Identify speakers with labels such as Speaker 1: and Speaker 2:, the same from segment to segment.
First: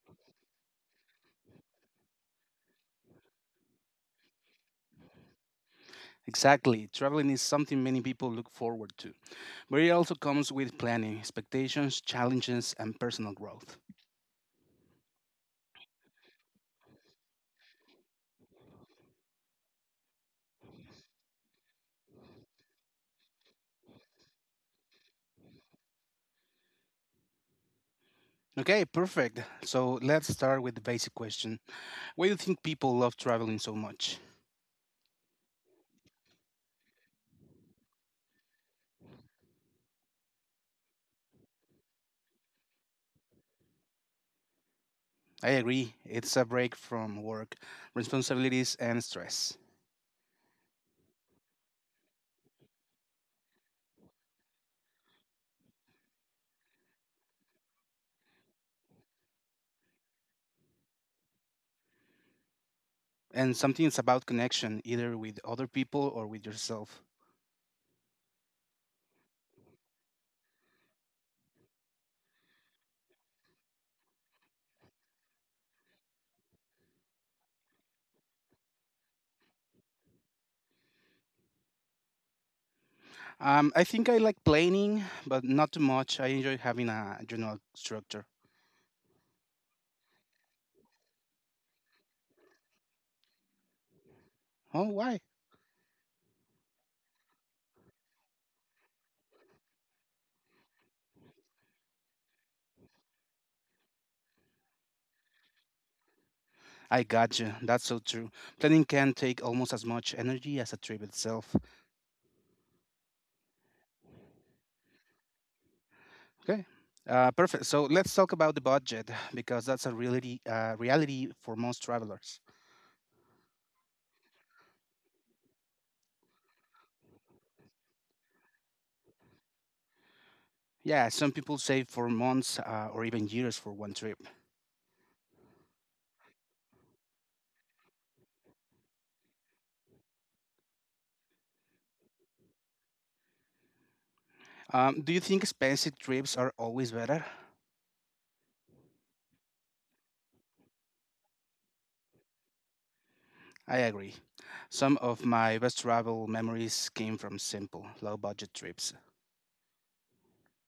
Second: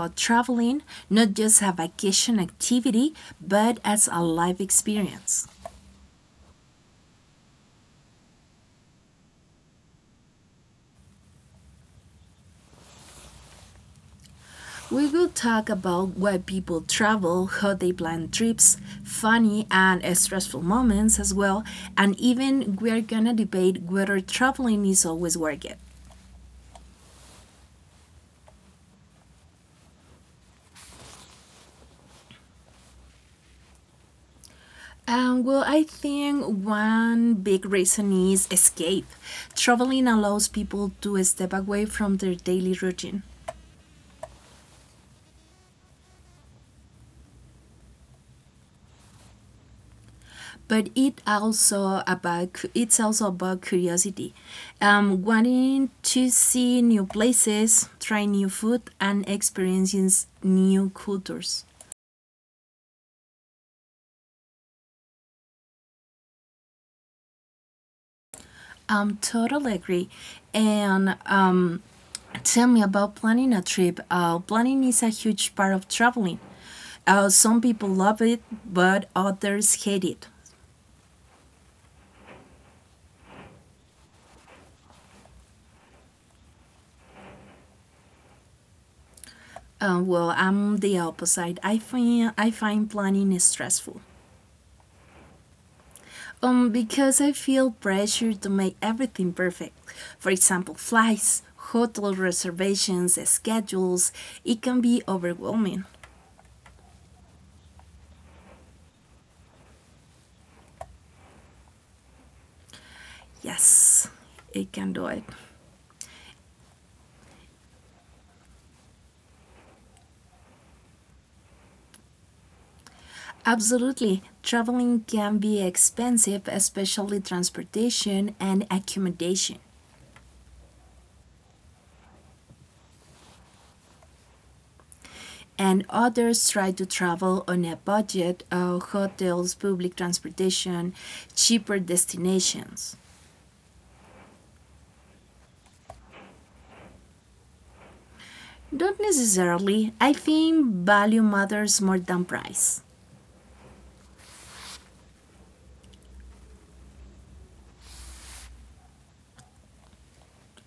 Speaker 1: about traveling, not just a vacation activity, but as a life experience.
Speaker 2: Exactly, traveling is something many people look forward to, but it also comes with planning, expectations, challenges, and personal growth.
Speaker 1: We will talk about why people travel, how they plan trips, funny and stressful moments as well, and even we're going to debate whether traveling is always worth it.
Speaker 2: Okay, perfect. So let's start with the basic question. Why do you think people love traveling so much?
Speaker 1: Well, I think one big reason is escape. Traveling allows people to step away from their daily routine.
Speaker 2: I agree, it's a break from work, responsibilities, and stress.
Speaker 1: But it's also about curiosity, wanting to see new places, try new food, and experiencing new cultures.
Speaker 2: And something is about connection, either with other people or with yourself.
Speaker 1: I'm totally agree. And tell me about planning a trip. Planning is a huge part of traveling. Some people love it, but others hate it.
Speaker 2: I think I like planning, but not too much. I enjoy having a general structure.
Speaker 1: Well, I'm the opposite. I find planning is stressful.
Speaker 2: Oh, why?
Speaker 1: Because I feel pressure to make everything perfect. For example, flights, hotel reservations, schedules. It can be overwhelming.
Speaker 2: I got you. That's so true. Planning can take almost as much energy as a trip itself.
Speaker 1: Yes, it can do it.
Speaker 2: Okay. Perfect. So let's talk about the budget because that's a reality, reality for most travelers.
Speaker 1: Absolutely. Traveling can be expensive, especially transportation and accommodation.
Speaker 2: Yeah, some people save for months or even years for one trip.
Speaker 1: And others try to travel on a budget of hotels, public transportation, cheaper destinations.
Speaker 2: Do you think expensive trips are always better?
Speaker 1: Don't necessarily. I think value matters more than price.
Speaker 2: I agree. Some of my best travel memories came from simple, low budget trips.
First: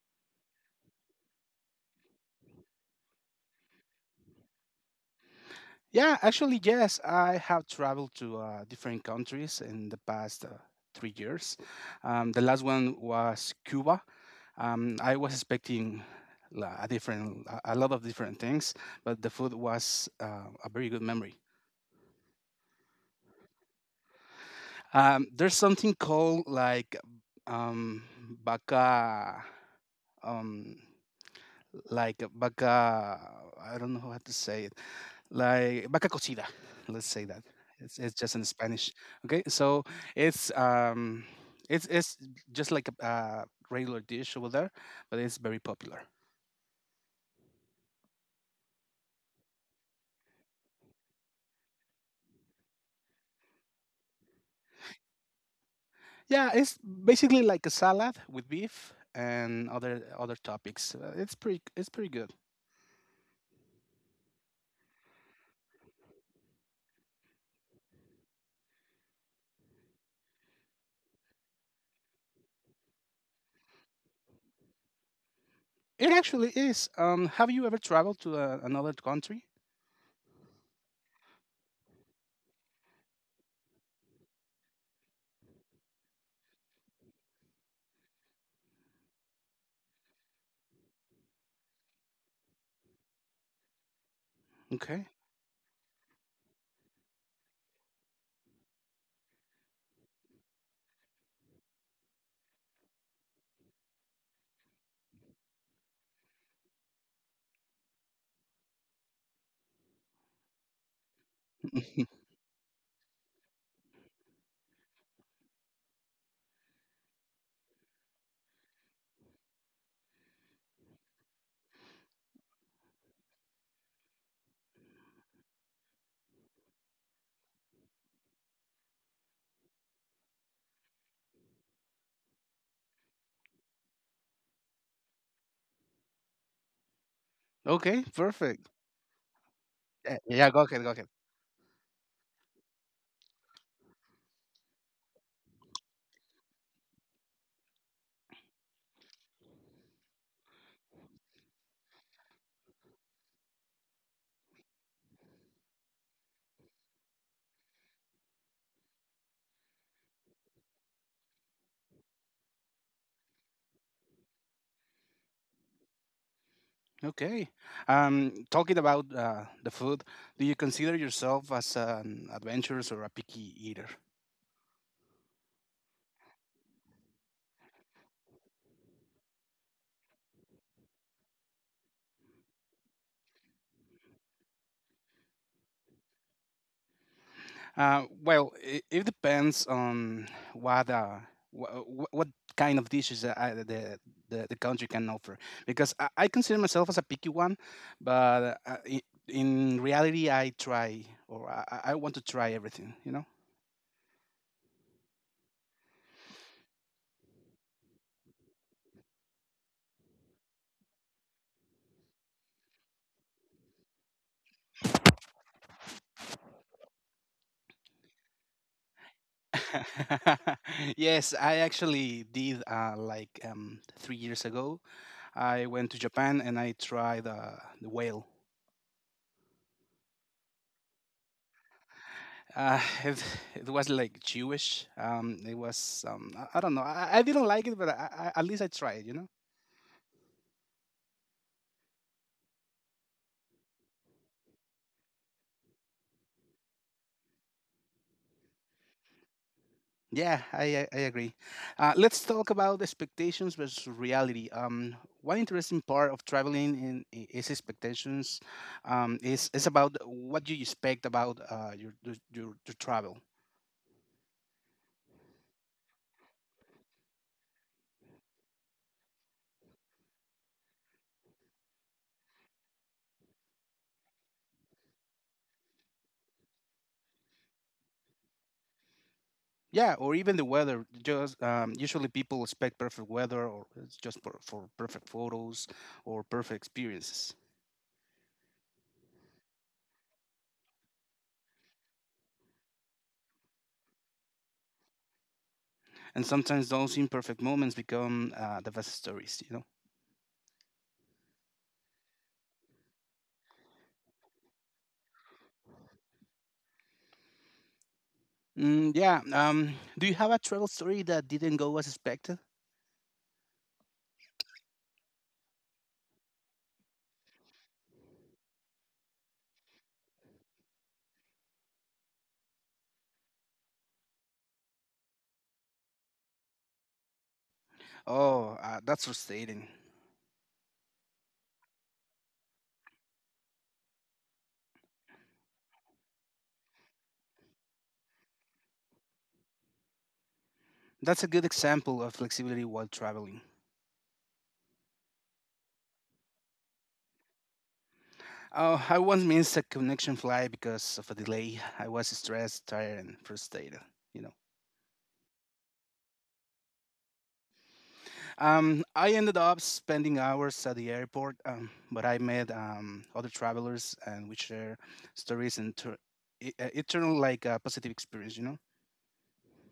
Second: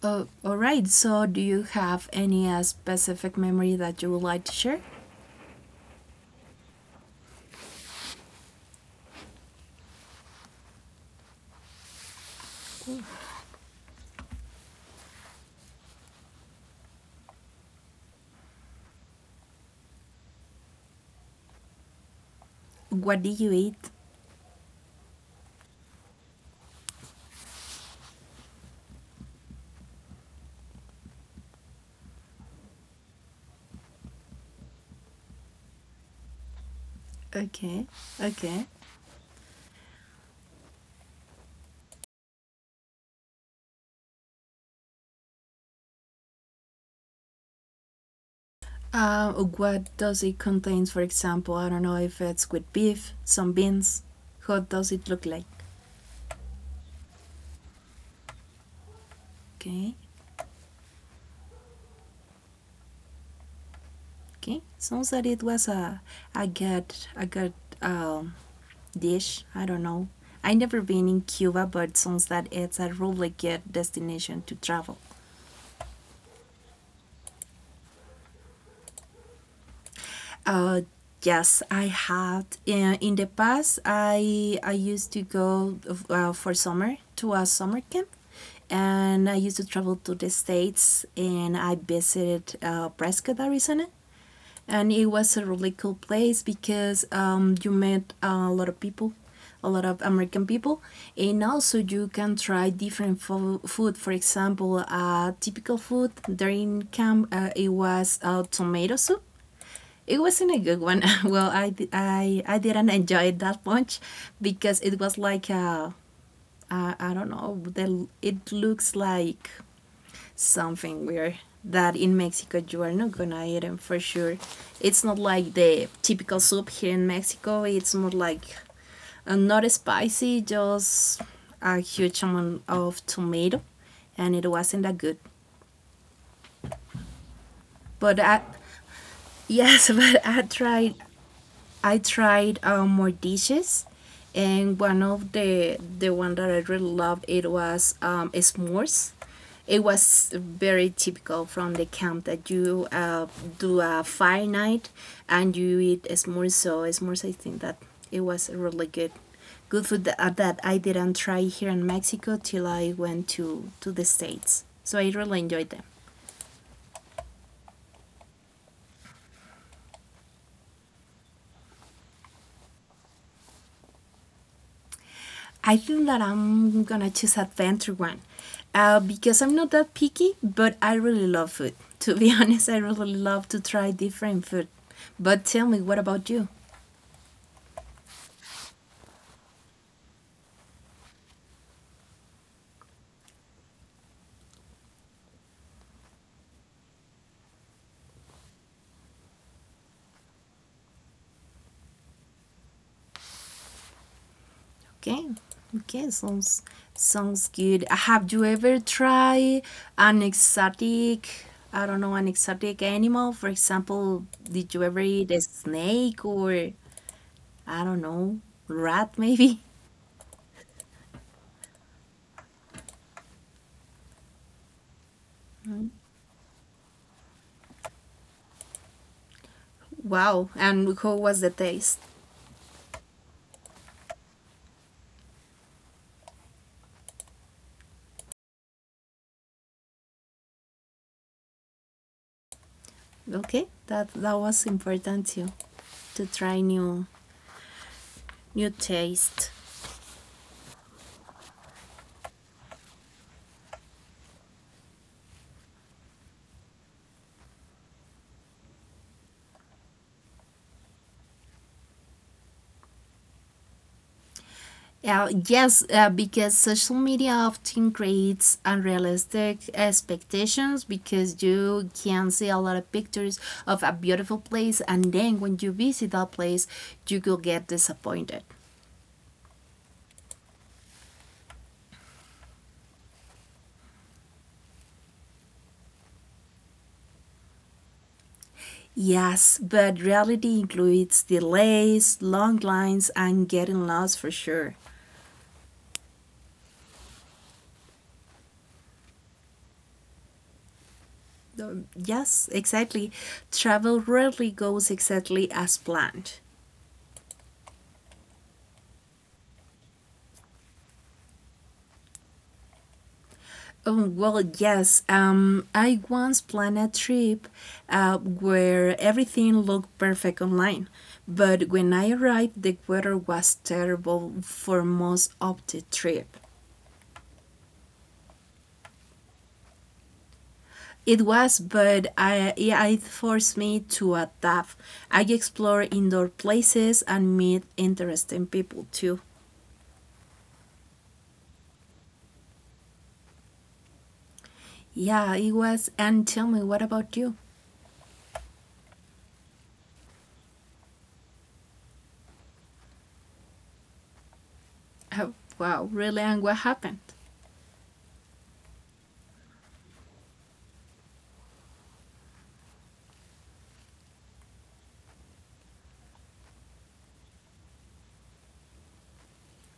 Speaker 1: All right, so do you have any specific memory that you would like to share?
Speaker 2: Yeah, actually, yes. I have traveled to different countries in the past 3 years. The last one was Cuba. I was expecting a lot of different things, but the food was a very good memory.
Speaker 1: What did you eat?
Speaker 2: There's something called like um, baca. Um, like vaca, I don't know how to say it, like vaca cocida, let's say that.
Speaker 1: Okay,
Speaker 2: It's just in
Speaker 1: okay.
Speaker 2: Spanish. Okay, so it's it's just like a regular dish over there, but it's very popular.
Speaker 1: What does it contain, for example? I don't know if it's with beef, some beans. How does it look like?
Speaker 2: Yeah, it's basically like a salad with beef and
Speaker 1: Okay,
Speaker 2: other topics. It's pretty good.
Speaker 1: okay. Sounds that it was a good, a good, um, dish. I don't know. I never been in Cuba, but sounds that it's a really good destination to travel.
Speaker 2: It actually is. Have you ever traveled to another country?
Speaker 1: Uh, yes, I had. In the past, I used to go for summer to a summer camp, and I used to travel to the states, and I visited Prescott, Arizona, and it
Speaker 2: Okay.
Speaker 1: was a really cool place because you met a lot of people. A lot of American people, and also you can try different food. For example, typical food during camp it was tomato soup, it wasn't a good one. Well, I, I, I didn't enjoy it that much because it was like, I don't know, it looks like something weird that in Mexico you are not gonna eat them for sure. It's not like the typical soup here in Mexico. It's more like not spicy, just a huge amount of tomato, and it wasn't that good. But
Speaker 2: Okay,
Speaker 1: I,
Speaker 2: perfect.
Speaker 1: yes, but
Speaker 2: Yeah, yeah, go ahead go ahead
Speaker 1: I tried more dishes, and one of the one that I really loved it was s'mores. It was very typical from the camp that you do a fire night and you eat s'mores. So s'mores, I think that it was really good, good food that, that I didn't try here in Mexico till I went to the states. So I really enjoyed them.
Speaker 2: Okay. Talking about the food, do you consider yourself as an adventurous or a picky eater?
Speaker 1: I think that I'm gonna choose adventure one because I'm not that picky, but I really love food. To be honest, I really love to try different food. But tell me, what about you?
Speaker 2: Well, it depends on what uh, what, what kind of dishes that I, the country can offer. Because I consider myself as a picky one, but in reality, I try or I want to try everything. You know.
Speaker 1: Okay, okay, sounds good. Have you ever tried an exotic? I don't know, an exotic animal. For example, did you ever eat a snake or I don't know, rat maybe?
Speaker 2: Yes, I actually did like 3 years ago. I went to Japan and I tried the whale.
Speaker 1: Wow, and how was the taste?
Speaker 2: Uh, it, it was like Jewish. I don't know. I didn't like it, but at least I tried. You know.
Speaker 1: Okay, that was important too to try new taste.
Speaker 2: Yeah, I agree. Let's talk about expectations versus reality. One interesting part of traveling is expectations. Is about what you expect about your travel.
Speaker 1: Yes, because social media often creates unrealistic expectations because you can see a lot of pictures of a beautiful place, and then when you visit that place, you will get disappointed.
Speaker 2: Yeah, or even the weather. Just usually people expect perfect weather, or it's just for perfect photos or perfect experiences.
Speaker 1: Yes, but reality includes delays, long lines, and getting lost for sure.
Speaker 2: And sometimes those imperfect moments become the best stories. You know.
Speaker 1: Yes, exactly. Travel rarely goes exactly as planned.
Speaker 2: Mm, yeah. Do you have a travel story that didn't go as expected?
Speaker 1: Oh, well, yes. I once planned a trip where everything looked perfect online, but when I arrived, the weather was terrible for most of the trip.
Speaker 2: Oh, that's frustrating.
Speaker 1: It was, but I, yeah, it forced me to adapt. I explored indoor places and meet interesting people too.
Speaker 2: That's a good example of flexibility while traveling.
Speaker 1: Yeah, it was. And tell me, what about you?
Speaker 2: Oh, I once missed a connection flight because of a delay. I was stressed, tired, and frustrated. You know.
Speaker 1: Oh, wow, really? And what happened?
Speaker 2: I ended up spending hours at the airport, but I met other travelers and we share stories and it turned like a positive experience, you know?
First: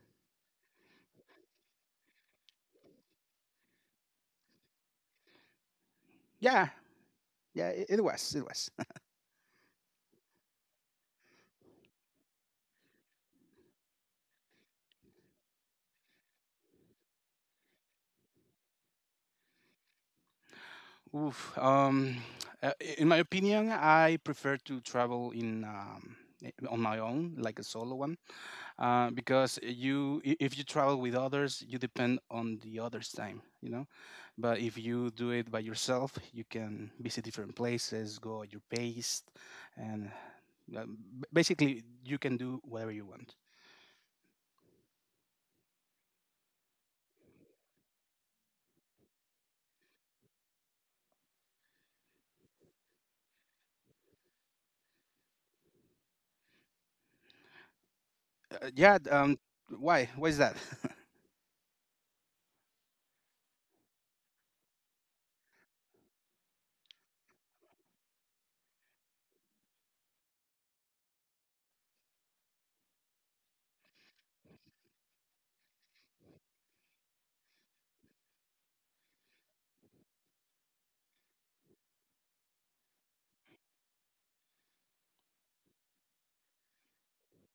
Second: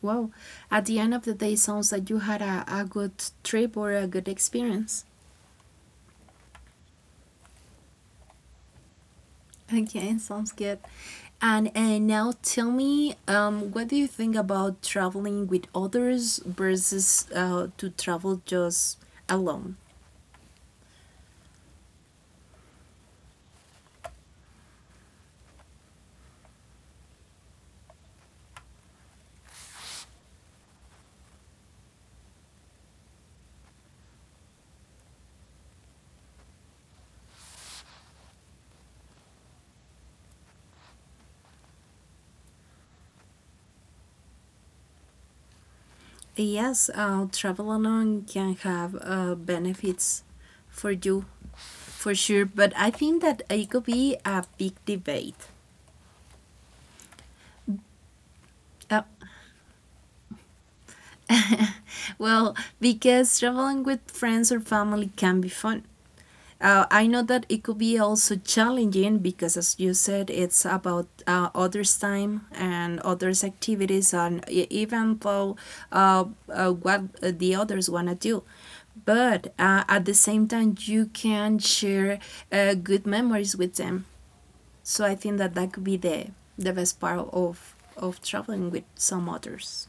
Speaker 1: Wow. At the end of the day, sounds like you had a good trip or a good experience.
Speaker 2: Yeah, yeah, it was.
Speaker 1: Okay, sounds good. And now tell me, what do you think about traveling with others versus to travel just alone?
Speaker 2: Oof. Uh, in my opinion, I prefer to travel in on my own, like a solo one because if you travel with others you depend on the others time, you know. But if you do it by yourself, you can visit different places, go at your pace, and basically you can do whatever you want.
Speaker 1: Yes, travel alone can have benefits for you, for sure. But I think that it could be a big debate.
Speaker 2: uh, yeah
Speaker 1: Uh,
Speaker 2: um, why is that?
Speaker 1: well, because traveling with friends or family can be fun. I know that it could be also challenging because, as you said, it's about others' time and others' activities, and even though uh, what the others want to do. But at the same time, you can share good memories with them. So I think that that could be the best part of traveling with some others.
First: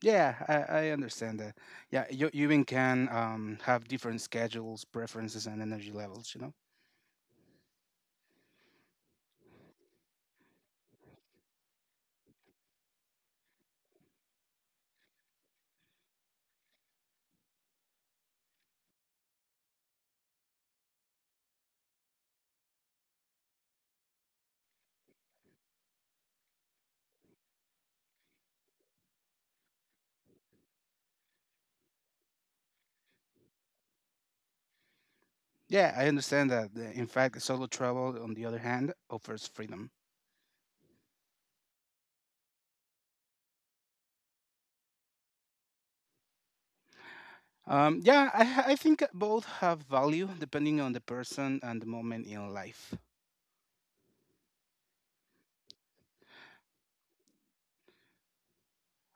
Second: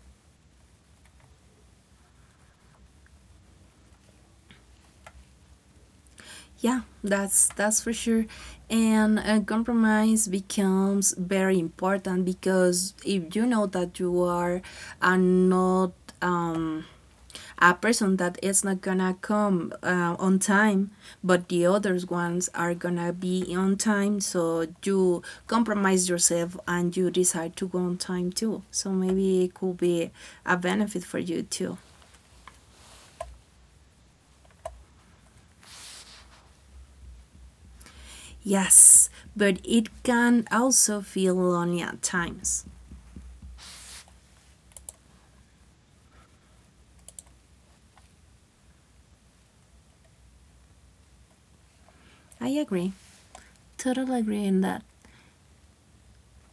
Speaker 2: Yeah, I understand that. Yeah, you and can have different schedules, preferences, and energy levels. You know.
Speaker 1: Yeah, that's for sure. And a compromise becomes very important because if you know that you are not, um, a person that is not gonna come on time, but the others ones are gonna be on time, so you compromise yourself and you decide to go on time too. So maybe it could be a benefit for you too.
Speaker 2: Yeah, I understand that. In fact, solo travel, on the other hand, offers freedom.
Speaker 1: Yes, but it can also feel lonely at times.
Speaker 2: Yeah, I think both have value depending on the person and the moment in life.
Speaker 1: I agree. Totally agree in that.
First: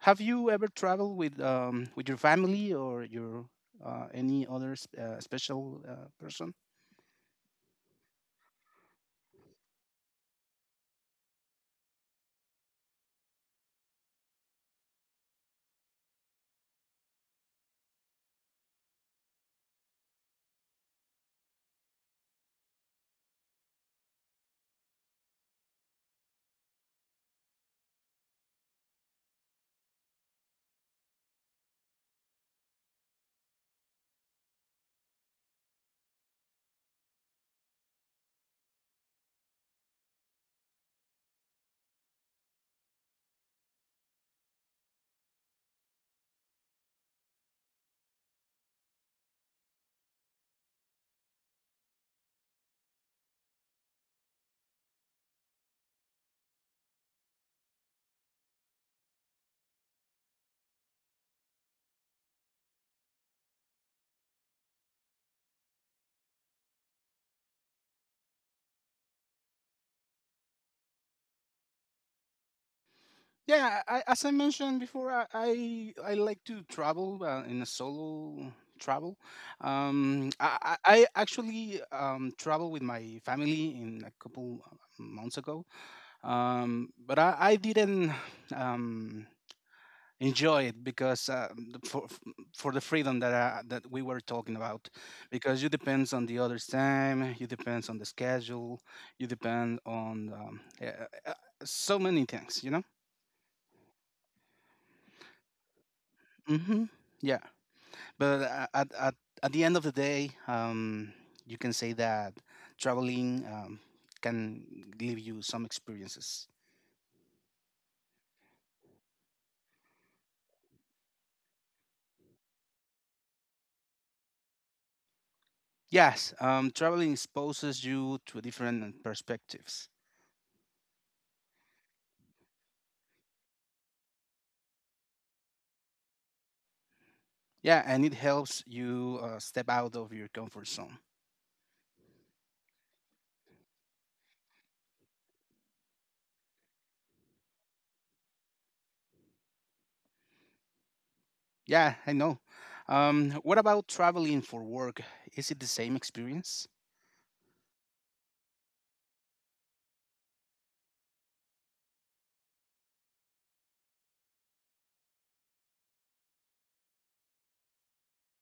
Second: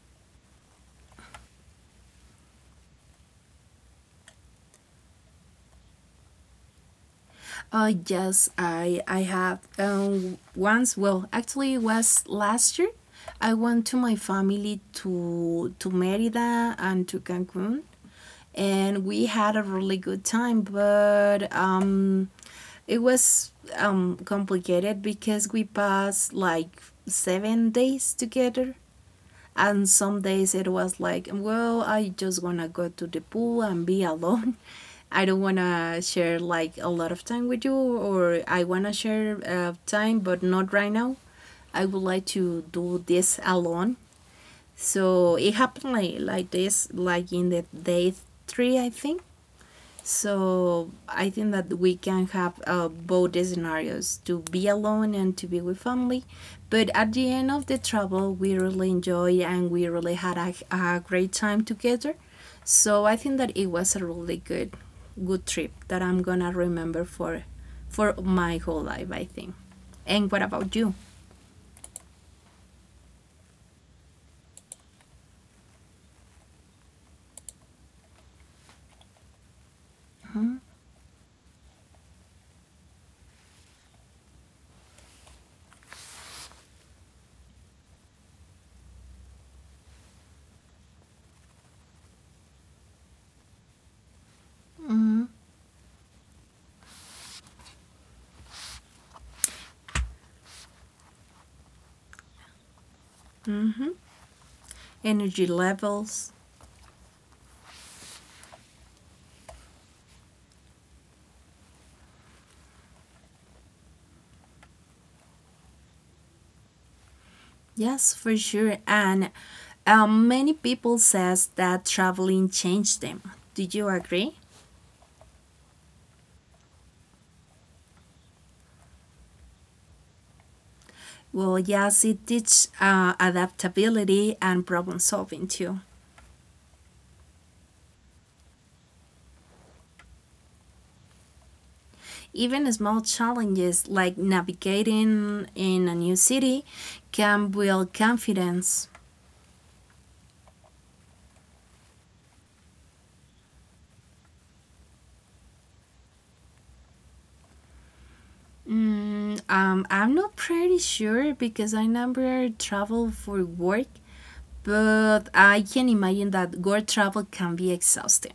Speaker 2: Have you ever traveled with your family or your any other special person?
Speaker 1: Oh yes, I have once. Well, actually, it was last year. I went to my family to Merida and to Cancun, and we had a really good time. But it was complicated because we passed like 7 days together. And some days it was like, well, I just want to go to the pool and be alone. I don't want to share like a lot of time with you, or I want to share time, but not right now. I would like to do this alone. So it happened like this, like in the day three, I think. So I think that we can have both the scenarios to be alone and to be with family. But at the end of the travel, we really enjoyed and we really had a great time together. So I think that it was a really good, good trip that I'm gonna remember for my whole life. I think. And what about you?
Speaker 2: Yeah, I, as I mentioned before, I like to travel in a solo travel. I actually traveled with my family in a couple months ago, but I didn't um, enjoy it because the- for for the freedom that that we were talking about, because you depends on the other's time, you depends on the schedule, you depend on so many things, you know.
Speaker 1: Energy levels?
Speaker 2: Hmm But at at at the end of the day, you can say that traveling can give you some experiences.
Speaker 1: Yes, for sure. And many people says that traveling changed them. Do you agree?
Speaker 2: Yes, traveling exposes you to different perspectives.
Speaker 1: Well, yes, it teaches adaptability and problem solving too.
Speaker 2: Yeah, and it helps you step out of your comfort zone.
Speaker 1: Even small challenges like navigating in a new city can build confidence.
Speaker 2: Yeah, I know. What about traveling for work? Is it the same experience?
Speaker 1: Mm, I'm not pretty sure because I never travel for work, but I can imagine that work travel can be exhausting.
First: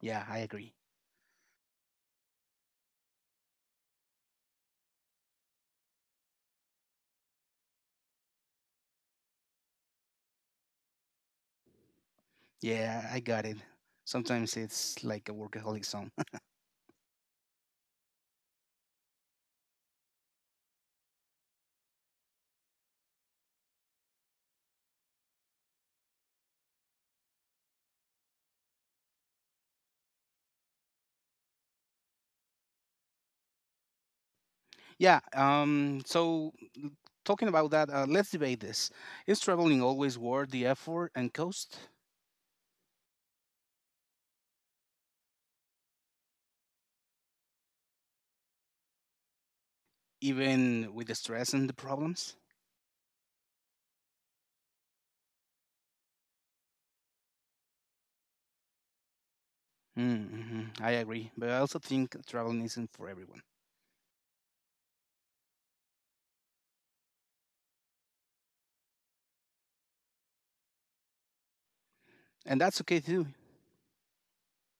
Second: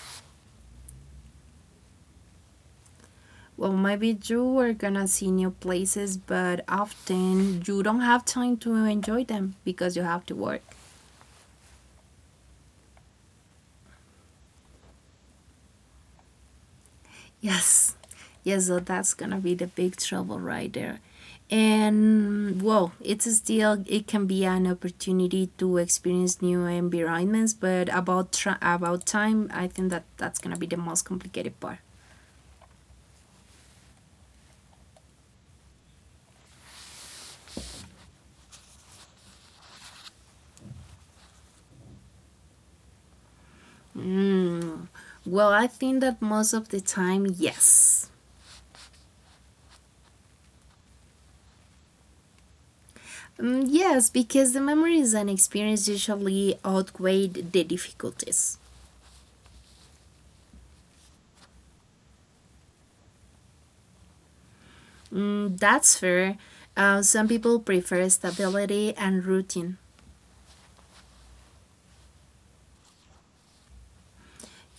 Speaker 2: Yeah, I agree.
Speaker 1: Well, maybe you are gonna see new places, but often you don't have time to enjoy them because you have to work.
Speaker 2: Yeah, I got it. Sometimes it's like a workaholic zone.
Speaker 1: Yes. Yes, so that's gonna be the big trouble right there. And whoa, it's still it can be an opportunity to experience new environments, but about about time, I think that that's gonna be the most complicated part.
Speaker 2: Yeah. So, l- talking about that, let's debate this. Is traveling always worth the effort and cost,
Speaker 1: Mm. Well, I think that most of the time, yes.
Speaker 2: even with the stress and the problems?
Speaker 1: Mm, yes, because the memories and experience usually outweigh the difficulties.
Speaker 2: Mm, mm-hmm. I agree. But I also think traveling isn't for everyone.
Speaker 1: Mm, that's fair. Some people prefer stability and routine.
Speaker 2: And that's okay too.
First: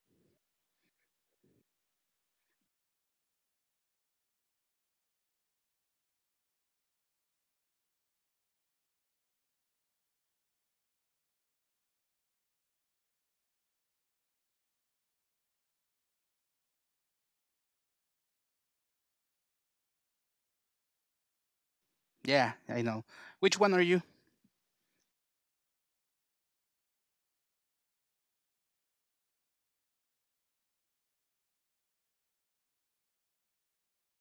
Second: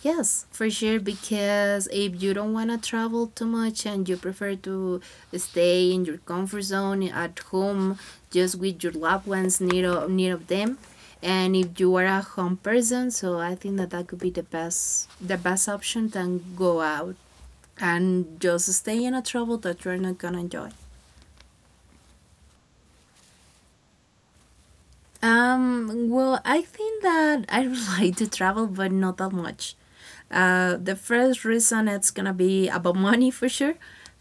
Speaker 1: Yes, for sure. Because if you don't want to travel too much and you prefer to stay in your comfort zone at home, just with your loved ones near of them, and if you are a home person, so I think that that could be the best option than go out and just stay in a travel that you're not gonna enjoy.
Speaker 2: Yeah, I know. Which one are you?
Speaker 1: Well, I think that I would like to travel, but not that much. The first reason it's gonna be about money for sure,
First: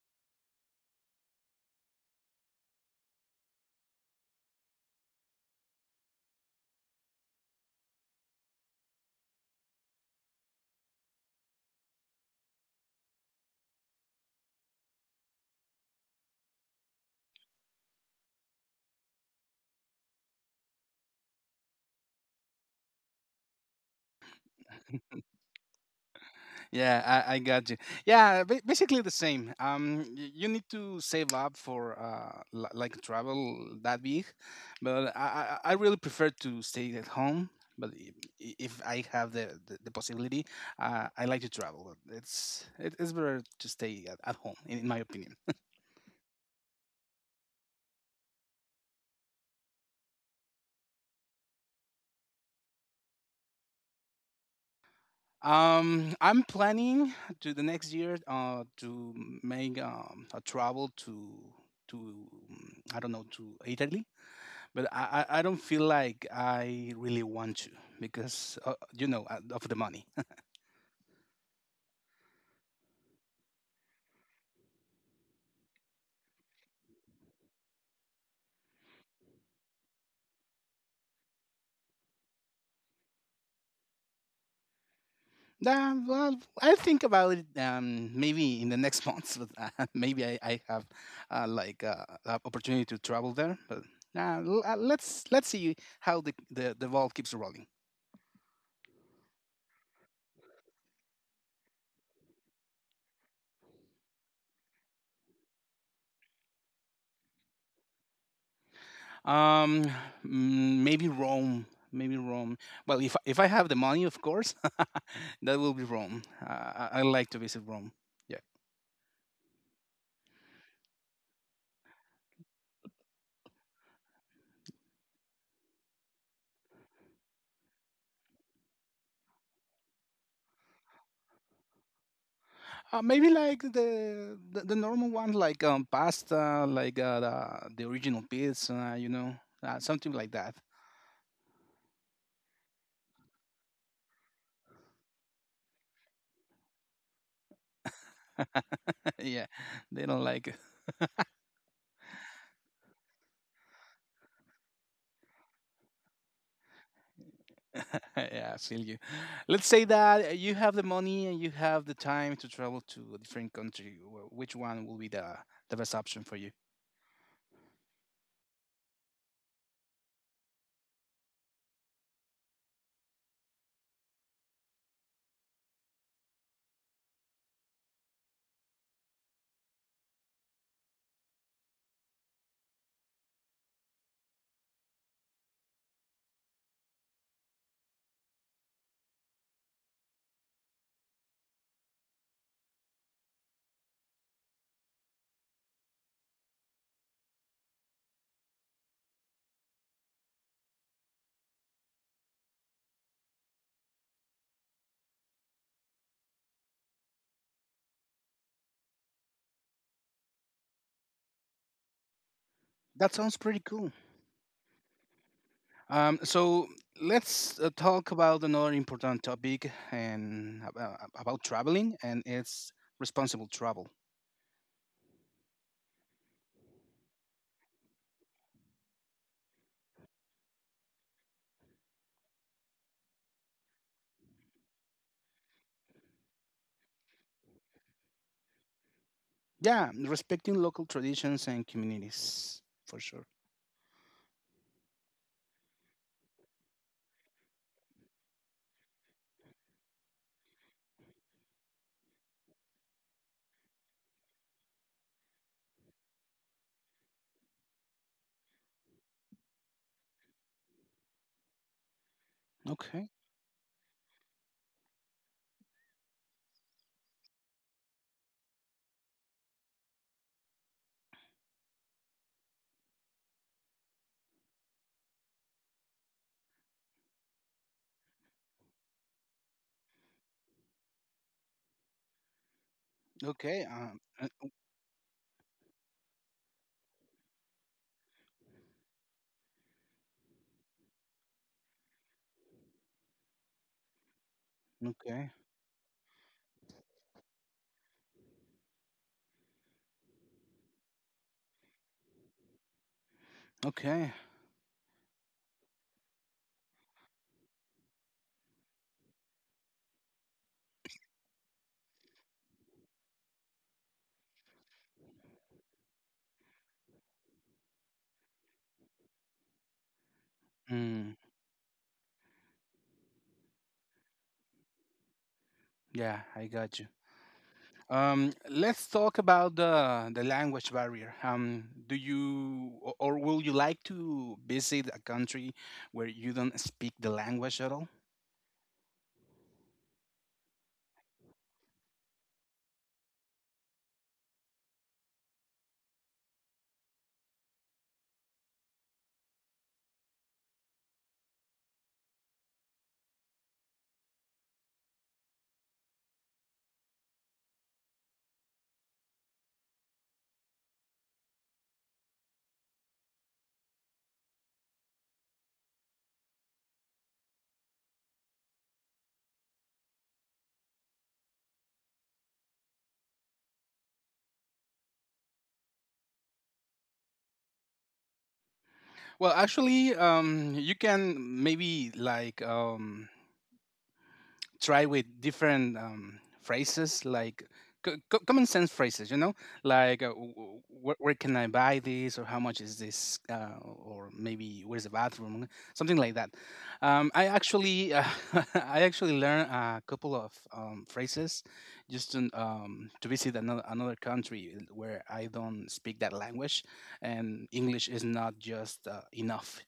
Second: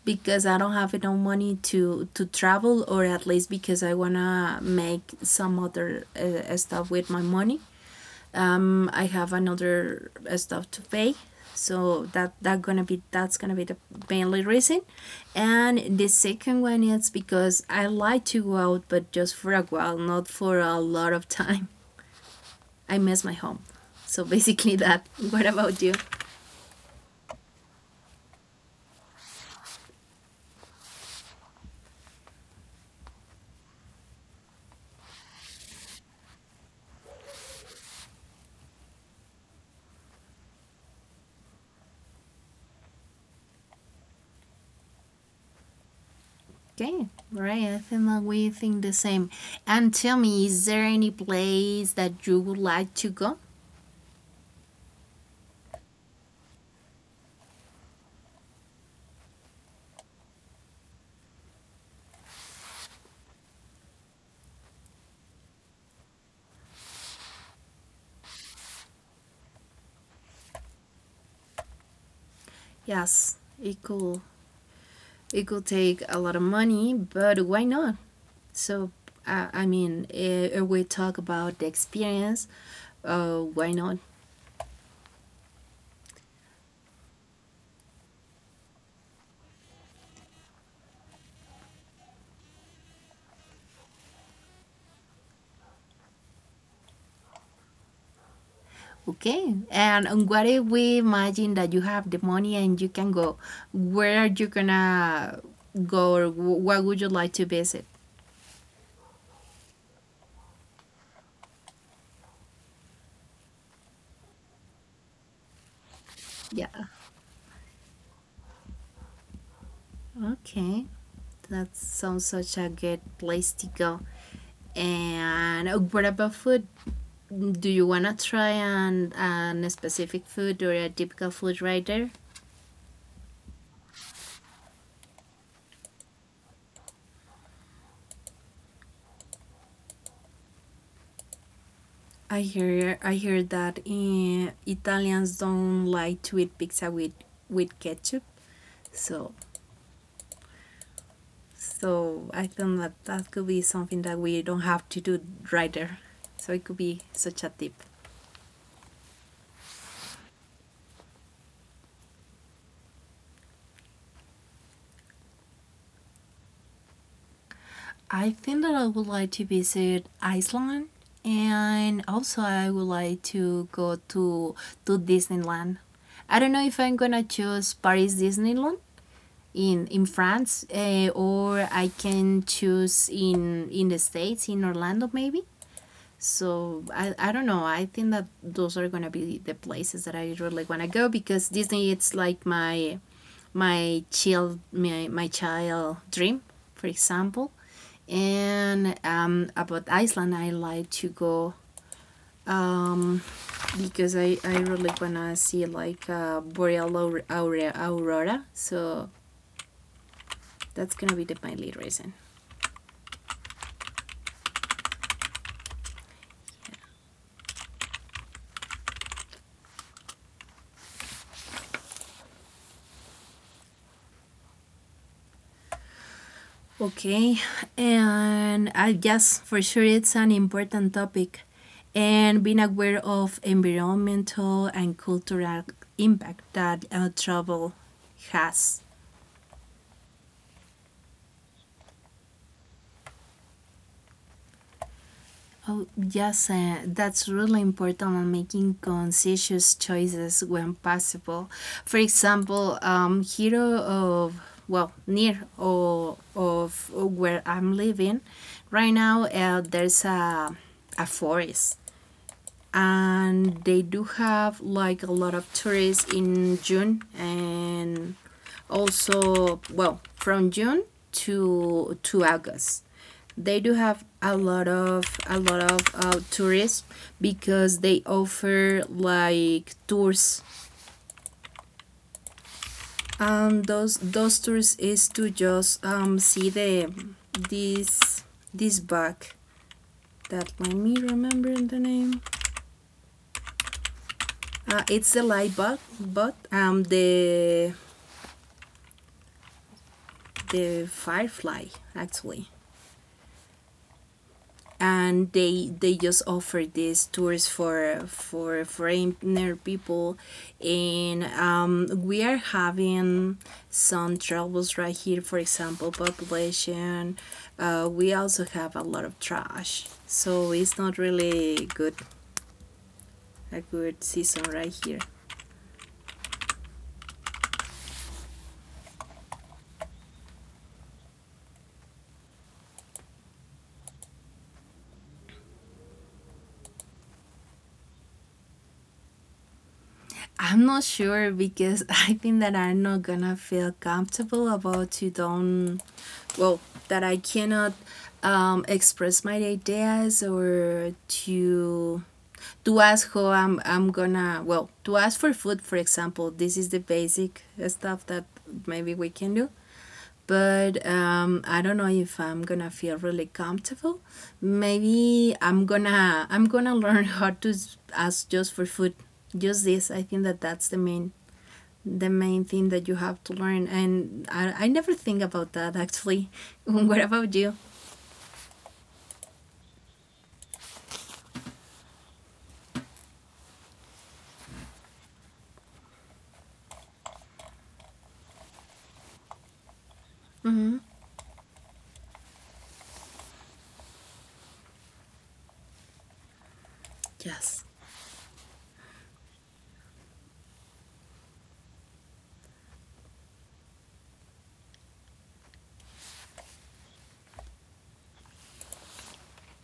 Speaker 1: because I don't have enough money to travel, or at least because I wanna make some other stuff with my money. I have another stuff to pay, so that's gonna be the mainly reason. And the second one is because I like to go out, but just for a while, not for a lot of time. I miss my home. So basically that. What about you?
Speaker 2: Yeah, I got you. Yeah, basically the same. You need to save up for like travel that big, but I really prefer to stay at home. But if I have the possibility, I like to travel. It's better to stay at home, in my opinion.
Speaker 1: Okay, right. I think that we think the same. And tell me, is there any place that you would like to go?
Speaker 2: I'm planning to the next year to make a travel to I don't know, to Italy, but I don't feel like I really want to, because you know, of the money.
Speaker 1: Yes, it could It could take a lot of money, but why not? So, I mean, we talk about the experience. Why not?
Speaker 2: Nah, well, I think about it maybe in the next months, but maybe I have opportunity to travel there. But let's see how the ball keeps rolling.
Speaker 1: Okay. And what if we imagine that you have the money and you can go? Where are you gonna go? Or what would you like to visit?
Speaker 2: Um, Maybe Rome. Maybe Rome. Well, if I have the money, of course, that will be Rome.
Speaker 1: Yeah.
Speaker 2: I like to visit Rome.
Speaker 1: Okay. That sounds such a good place to go. And what about food? Do you wanna try an specific food or a typical food right there?
Speaker 2: Maybe like the normal ones, like pasta, like the original pizza, you know, something like that.
Speaker 1: I hear that Italians don't like to eat pizza with ketchup. So
Speaker 2: Yeah, they don't like it.
Speaker 1: so I think that that could be something that we don't have to do right there. So it could be such a tip.
Speaker 2: Yeah, I feel you. Let's say that you have the money and you have the time to travel to a different country. Which one will be the best option for you?
Speaker 1: I think that I would like to visit Iceland, and also I would like to go to Disneyland. I don't know if I'm gonna choose Paris Disneyland in France, or I can choose in the states in Orlando maybe. So I don't know. I think that those are gonna be the places that I really wanna go because Disney it's like my child my child dream, for example. And about Iceland, I like to go um, because I really wanna see like aurora. So that's gonna be my lead reason.
Speaker 2: That sounds pretty cool. So let's talk about another important topic about traveling, and it's responsible travel.
Speaker 1: Okay, and I guess for sure it's an important topic, and being aware of environmental and cultural impact that travel has.
Speaker 2: Yeah, respecting local traditions and communities for sure.
Speaker 1: Oh, yes, that's really important on making conscious choices when possible. For example, here of well near or of where I'm living right now, there's a forest,
Speaker 2: Okay,
Speaker 1: and they do have like a lot of tourists in June, and also well from June to August. They do have a lot of tourists because they offer like tours. And
Speaker 2: okay,
Speaker 1: those those tours is to just see the this this bug that, let me remember the name. It's the
Speaker 2: okay,
Speaker 1: light bug, but the Firefly actually,
Speaker 2: okay.
Speaker 1: and they just offer these tours for foreigner people, and we are having some troubles right here. For example, population. We also have a lot of trash, so it's not
Speaker 2: Mm,
Speaker 1: really good a good season right here.
Speaker 2: yeah, I got you. Let's talk about the language barrier. Do you or will you like to visit a country where you don't speak the language at all?
Speaker 1: I'm not sure because I think that I'm not gonna feel comfortable about to don't, well, that I cannot express my ideas, or to to ask how I'm gonna, well, to ask for food, for example. This is the basic stuff that maybe we can do, but I don't know if I'm gonna feel really comfortable. Maybe I'm gonna learn how to ask just for food, just this. I think that that's the main thing that you have to learn. And I never think about that actually. What about you?
Speaker 2: Well, actually, you can maybe like try with different phrases, like common sense phrases, you know, like where can I buy this, or how much is this, or maybe where's the bathroom, something like that. I
Speaker 1: Yes.
Speaker 2: actually I actually learned a couple of phrases just to visit another country where I don't speak that language, and English is not just enough,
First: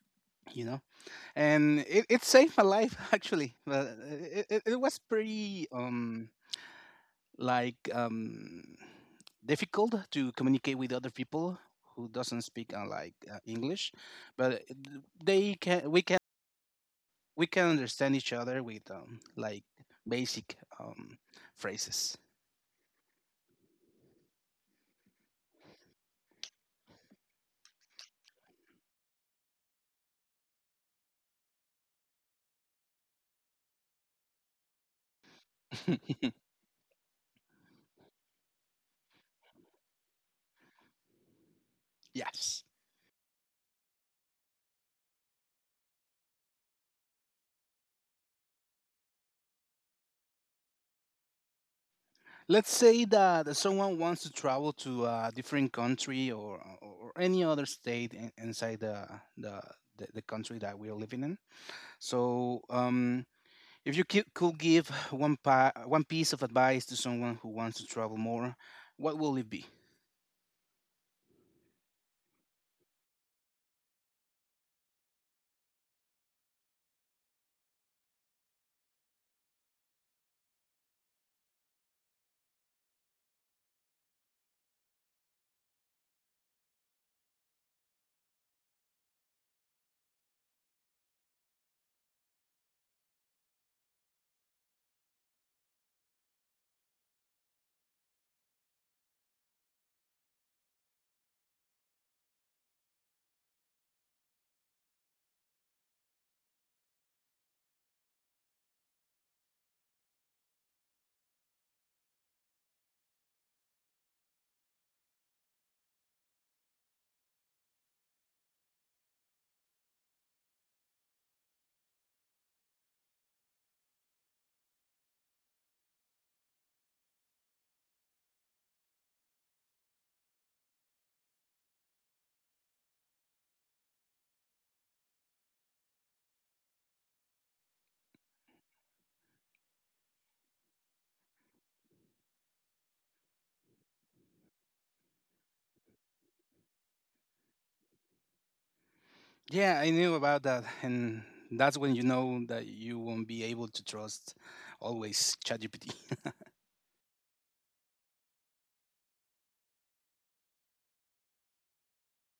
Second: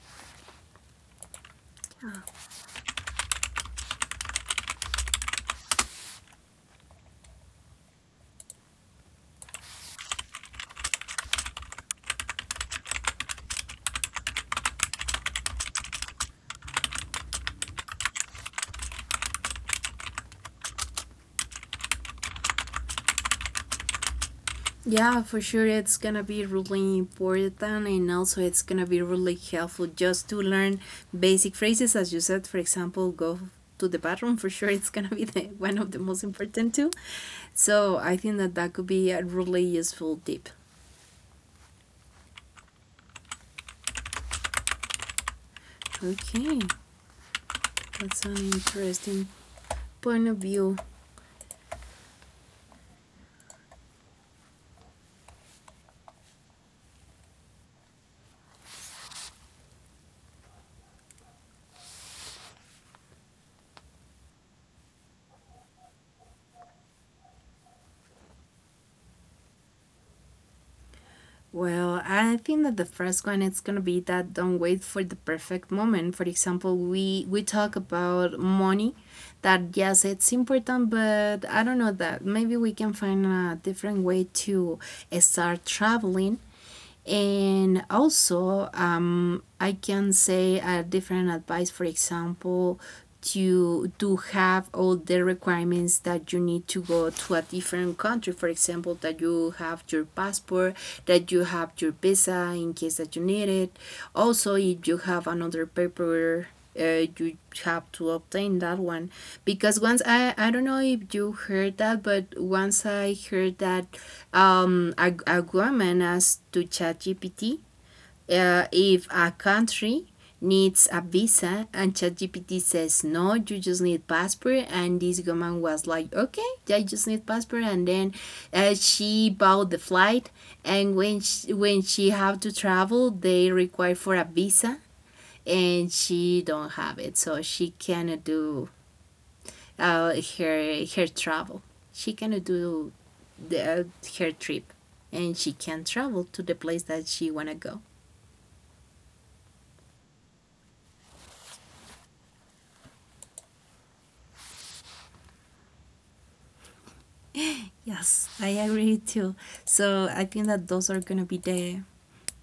Speaker 2: you know. And it saved my life actually. Well, it was pretty like um difficult to communicate with other people who doesn't speak English. But they can we can we can understand each other with like basic phrases.
Speaker 1: Yeah, for sure, it's gonna be really important, and also it's gonna be really helpful just to learn basic phrases, as you said. For example, go to the bathroom. For sure, it's gonna be one of the most important too. So I think that that could be a really useful tip.
Speaker 2: Yes.
Speaker 1: Okay, that's an interesting point of view.
Speaker 2: Let's say that someone wants to travel to a different country, or any other state inside the, the country that we're living in. So, if you could give one piece of advice to someone who wants to travel more, what will it be?
Speaker 1: Well, I think that the first one is gonna be that don't wait for the perfect moment. For example, we talk about money, that yes, it's important, but I don't know that maybe we can find a different way to start traveling. And also, I can say a different advice. For example, you do have all the requirements that you need to go to a different country. For example, that you have your passport, that you have your visa in case that you need it, also if you have another paper, you have to obtain that one. Because once, I don't know if you heard that, but once I heard that a woman asked to ChatGPT, if a country needs a visa, and ChatGPT says no, you just need passport, and this woman was like, okay, yeah, I just need passport, and then she bought the flight, and when she have to travel, they require for a visa, and she don't have it, so she cannot do her her travel. She cannot do the, uh, her trip, and she can't travel to the place that she wanna go.
Speaker 2: Yeah, I knew about that. And that's when you know that you won't be able to trust always ChatGPT.
Speaker 1: Yes, I agree too. So I think that those are gonna be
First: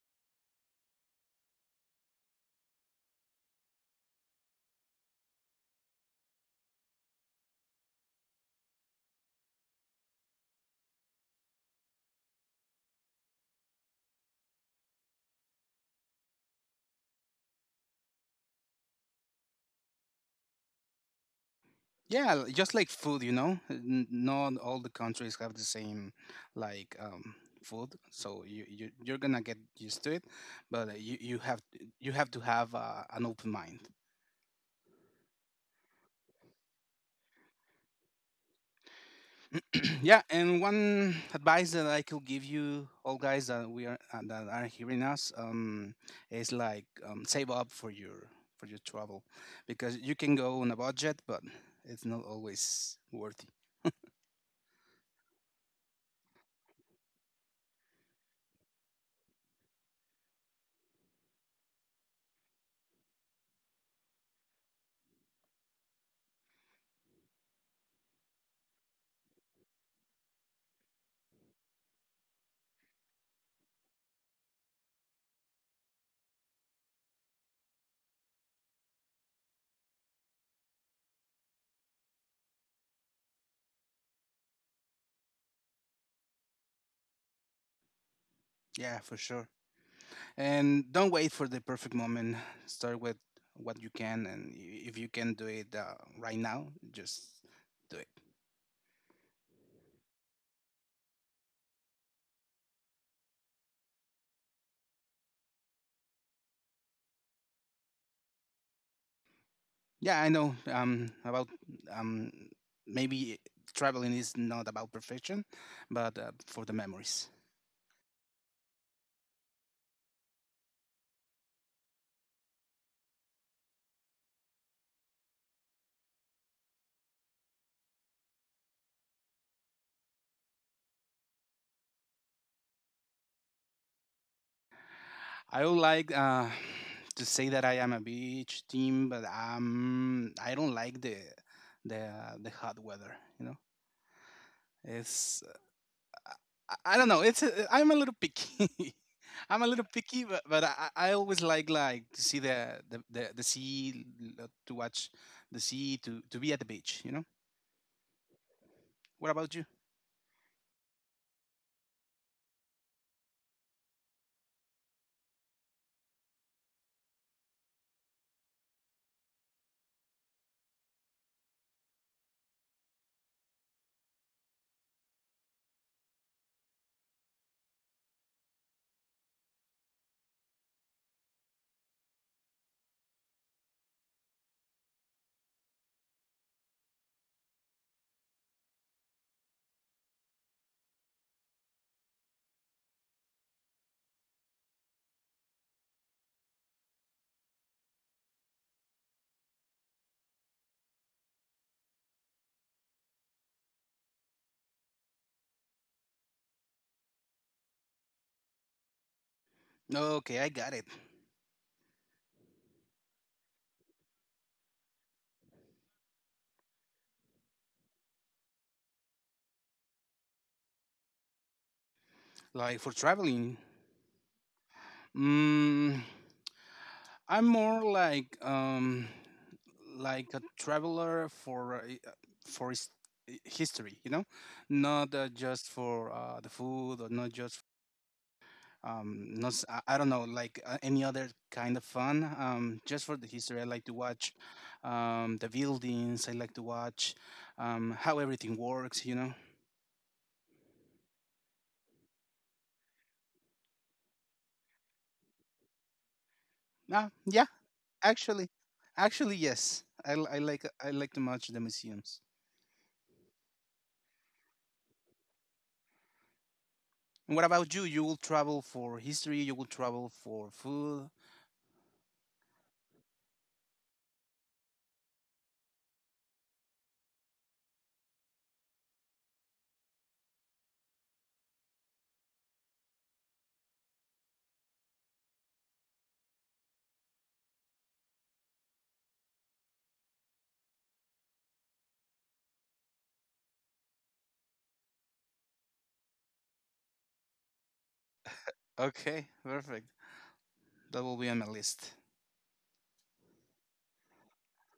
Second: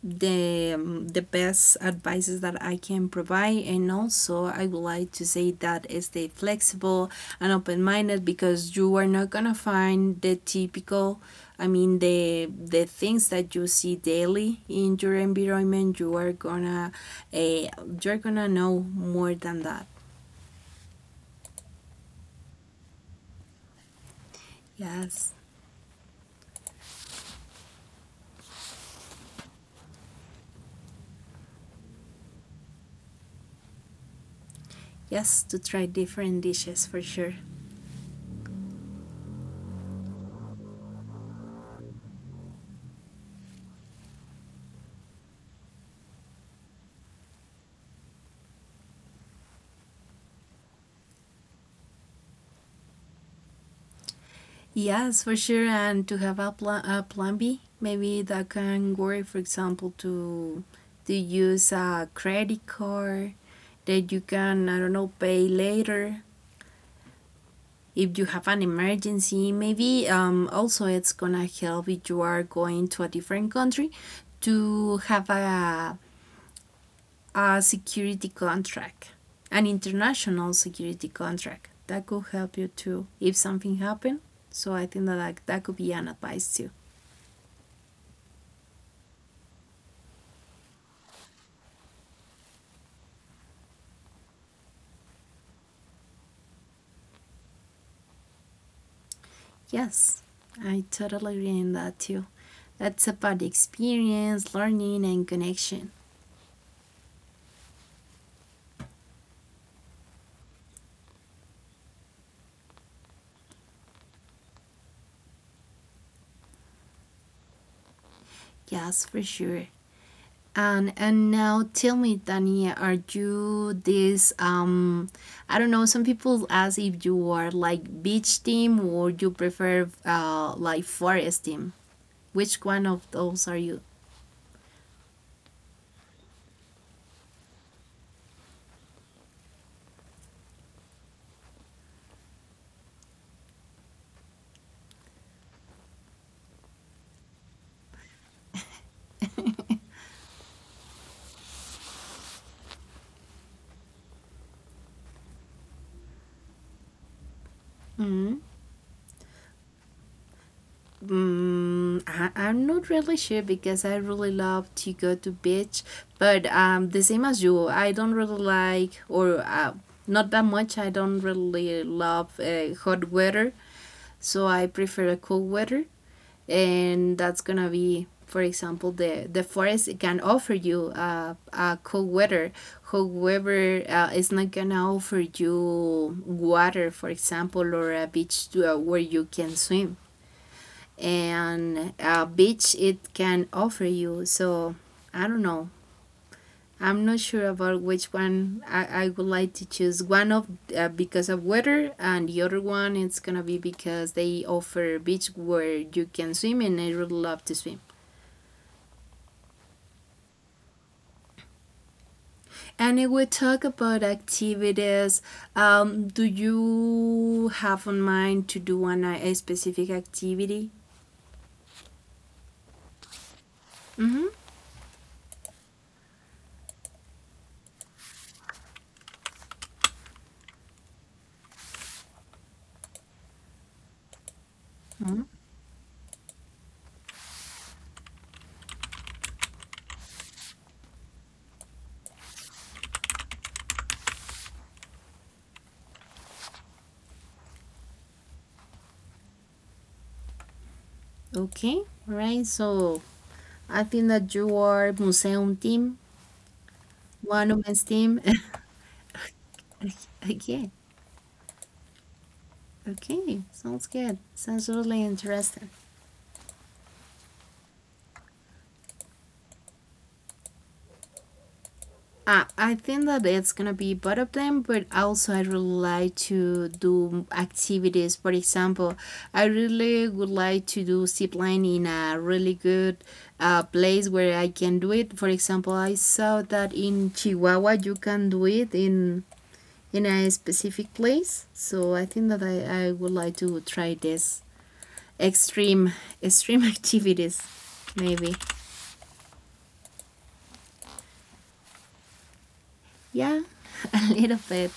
Speaker 1: the best advices that I can provide, and also I would like to say that stay flexible and open minded because you are not gonna find the typical. I mean the things that you see daily in your environment. You are gonna uh, you're gonna know more than that.
Speaker 2: Yeah, just like food, you know. Not all the
Speaker 1: Yes,
Speaker 2: countries have the same, like food, so you you're gonna get used to it, but you you have to have an open mind.
Speaker 1: yes, to try different dishes for sure.
Speaker 2: Yeah, and one advice that I could give you all guys that we are that are hearing us, is like, save up for your travel, because you can go on a budget, but it's not always worthy.
Speaker 1: Yes, for sure. And to have a plan B, maybe that can work, for example, to use a credit card that you can, I don't know, pay later if you have an emergency. Maybe also it's gonna help if you are going to a different country to have a security contract, an international security contract. That could help you too if something happened. So I think that like, that could be an advice too.
Speaker 2: Yeah, for sure. And don't wait for the perfect moment. Start with what you can, and if you can do it right now, just do it.
Speaker 1: Yes, I totally agree on that too. That's about the experience, learning, and connection.
Speaker 2: Yeah, I know. About um, maybe traveling is not about perfection, but for the memories.
Speaker 1: Yes, for sure. And now tell me, Dani, are you this I don't know, some people ask if you are like beach team or you prefer like forest team. Which one of those are you?
Speaker 2: I would like to say that I am a beach team, but I don't like the the hot weather. You know, it's I don't know. It's a, I'm a little picky. I'm a little picky, but, but I always like to see the sea, to watch the sea, to be at the beach. You know. What about you?
Speaker 1: Mm, I'm not really sure because I really love to go to beach, but the same as you, I don't really like or not that much. I don't really love hot weather, so I prefer a cool weather, and that's gonna be, for example, the forest can offer you a cool weather. However, it's not gonna offer you water, for example, or a beach to, where you can swim, and a beach it can offer you. So I don't know. I'm not sure about which one I would like to choose. One of because of weather, and the other one it's gonna be because they offer beach where you can swim, and I really love to swim.
Speaker 2: Okay, I got it.
Speaker 1: And if we talk about activities, do you have on mind to do a specific activity?
Speaker 2: Like for traveling.
Speaker 1: Mm-hmm.
Speaker 2: Mm. I'm more like a traveler for for his, history, you know, not
Speaker 1: Mm-hmm.
Speaker 2: just for the food, or not just not s- I don't know, like any other kind of fun. Just for the history, I like to watch the buildings. I like to watch how everything works, you know.
Speaker 1: Okay, all right. So I think that you are museum team.
Speaker 2: Ah, yeah.
Speaker 1: One woman's team.
Speaker 2: Actually, actually, yes.
Speaker 1: Okay,
Speaker 2: I like to much the museums.
Speaker 1: Okay. Sounds good. Sounds really interesting.
Speaker 2: And what about you? You will travel for history. You will travel for food.
Speaker 1: I think that it's gonna be both of them, but also I really like to do activities. For example, I really would like to do zip line in a really good place where I can do it. For example, I saw that in Chihuahua you can do it in a specific place. So I think that I would like to try this extreme extreme activities maybe.
Speaker 2: Okay, perfect. That will be on my list.
Speaker 1: Yeah, a little bit.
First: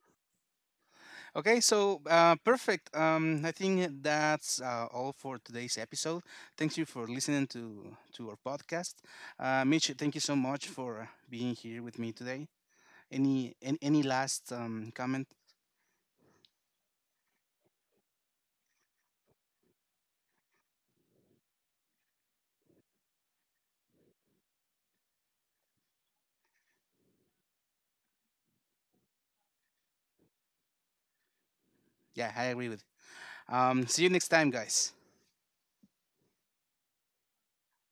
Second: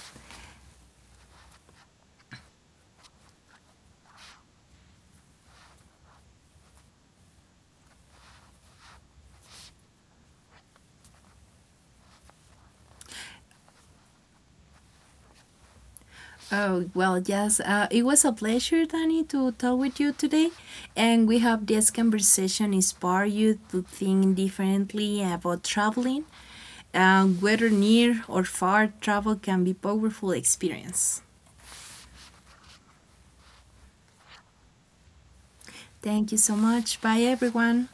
Speaker 2: Okay, so perfect. I think that's all for today's episode. Thank you for listening to our podcast. Mitch, thank you so much for being here with me today. Any any last comment?
Speaker 1: Oh, well, yes, it was a pleasure, Danny, to talk with you today, and we hope this conversation inspire you to think differently about traveling. Whether near or far, travel can be a powerful experience.
Speaker 2: Yeah, I agree with. See you next time, guys.
Speaker 1: Thank you so much. Bye, everyone.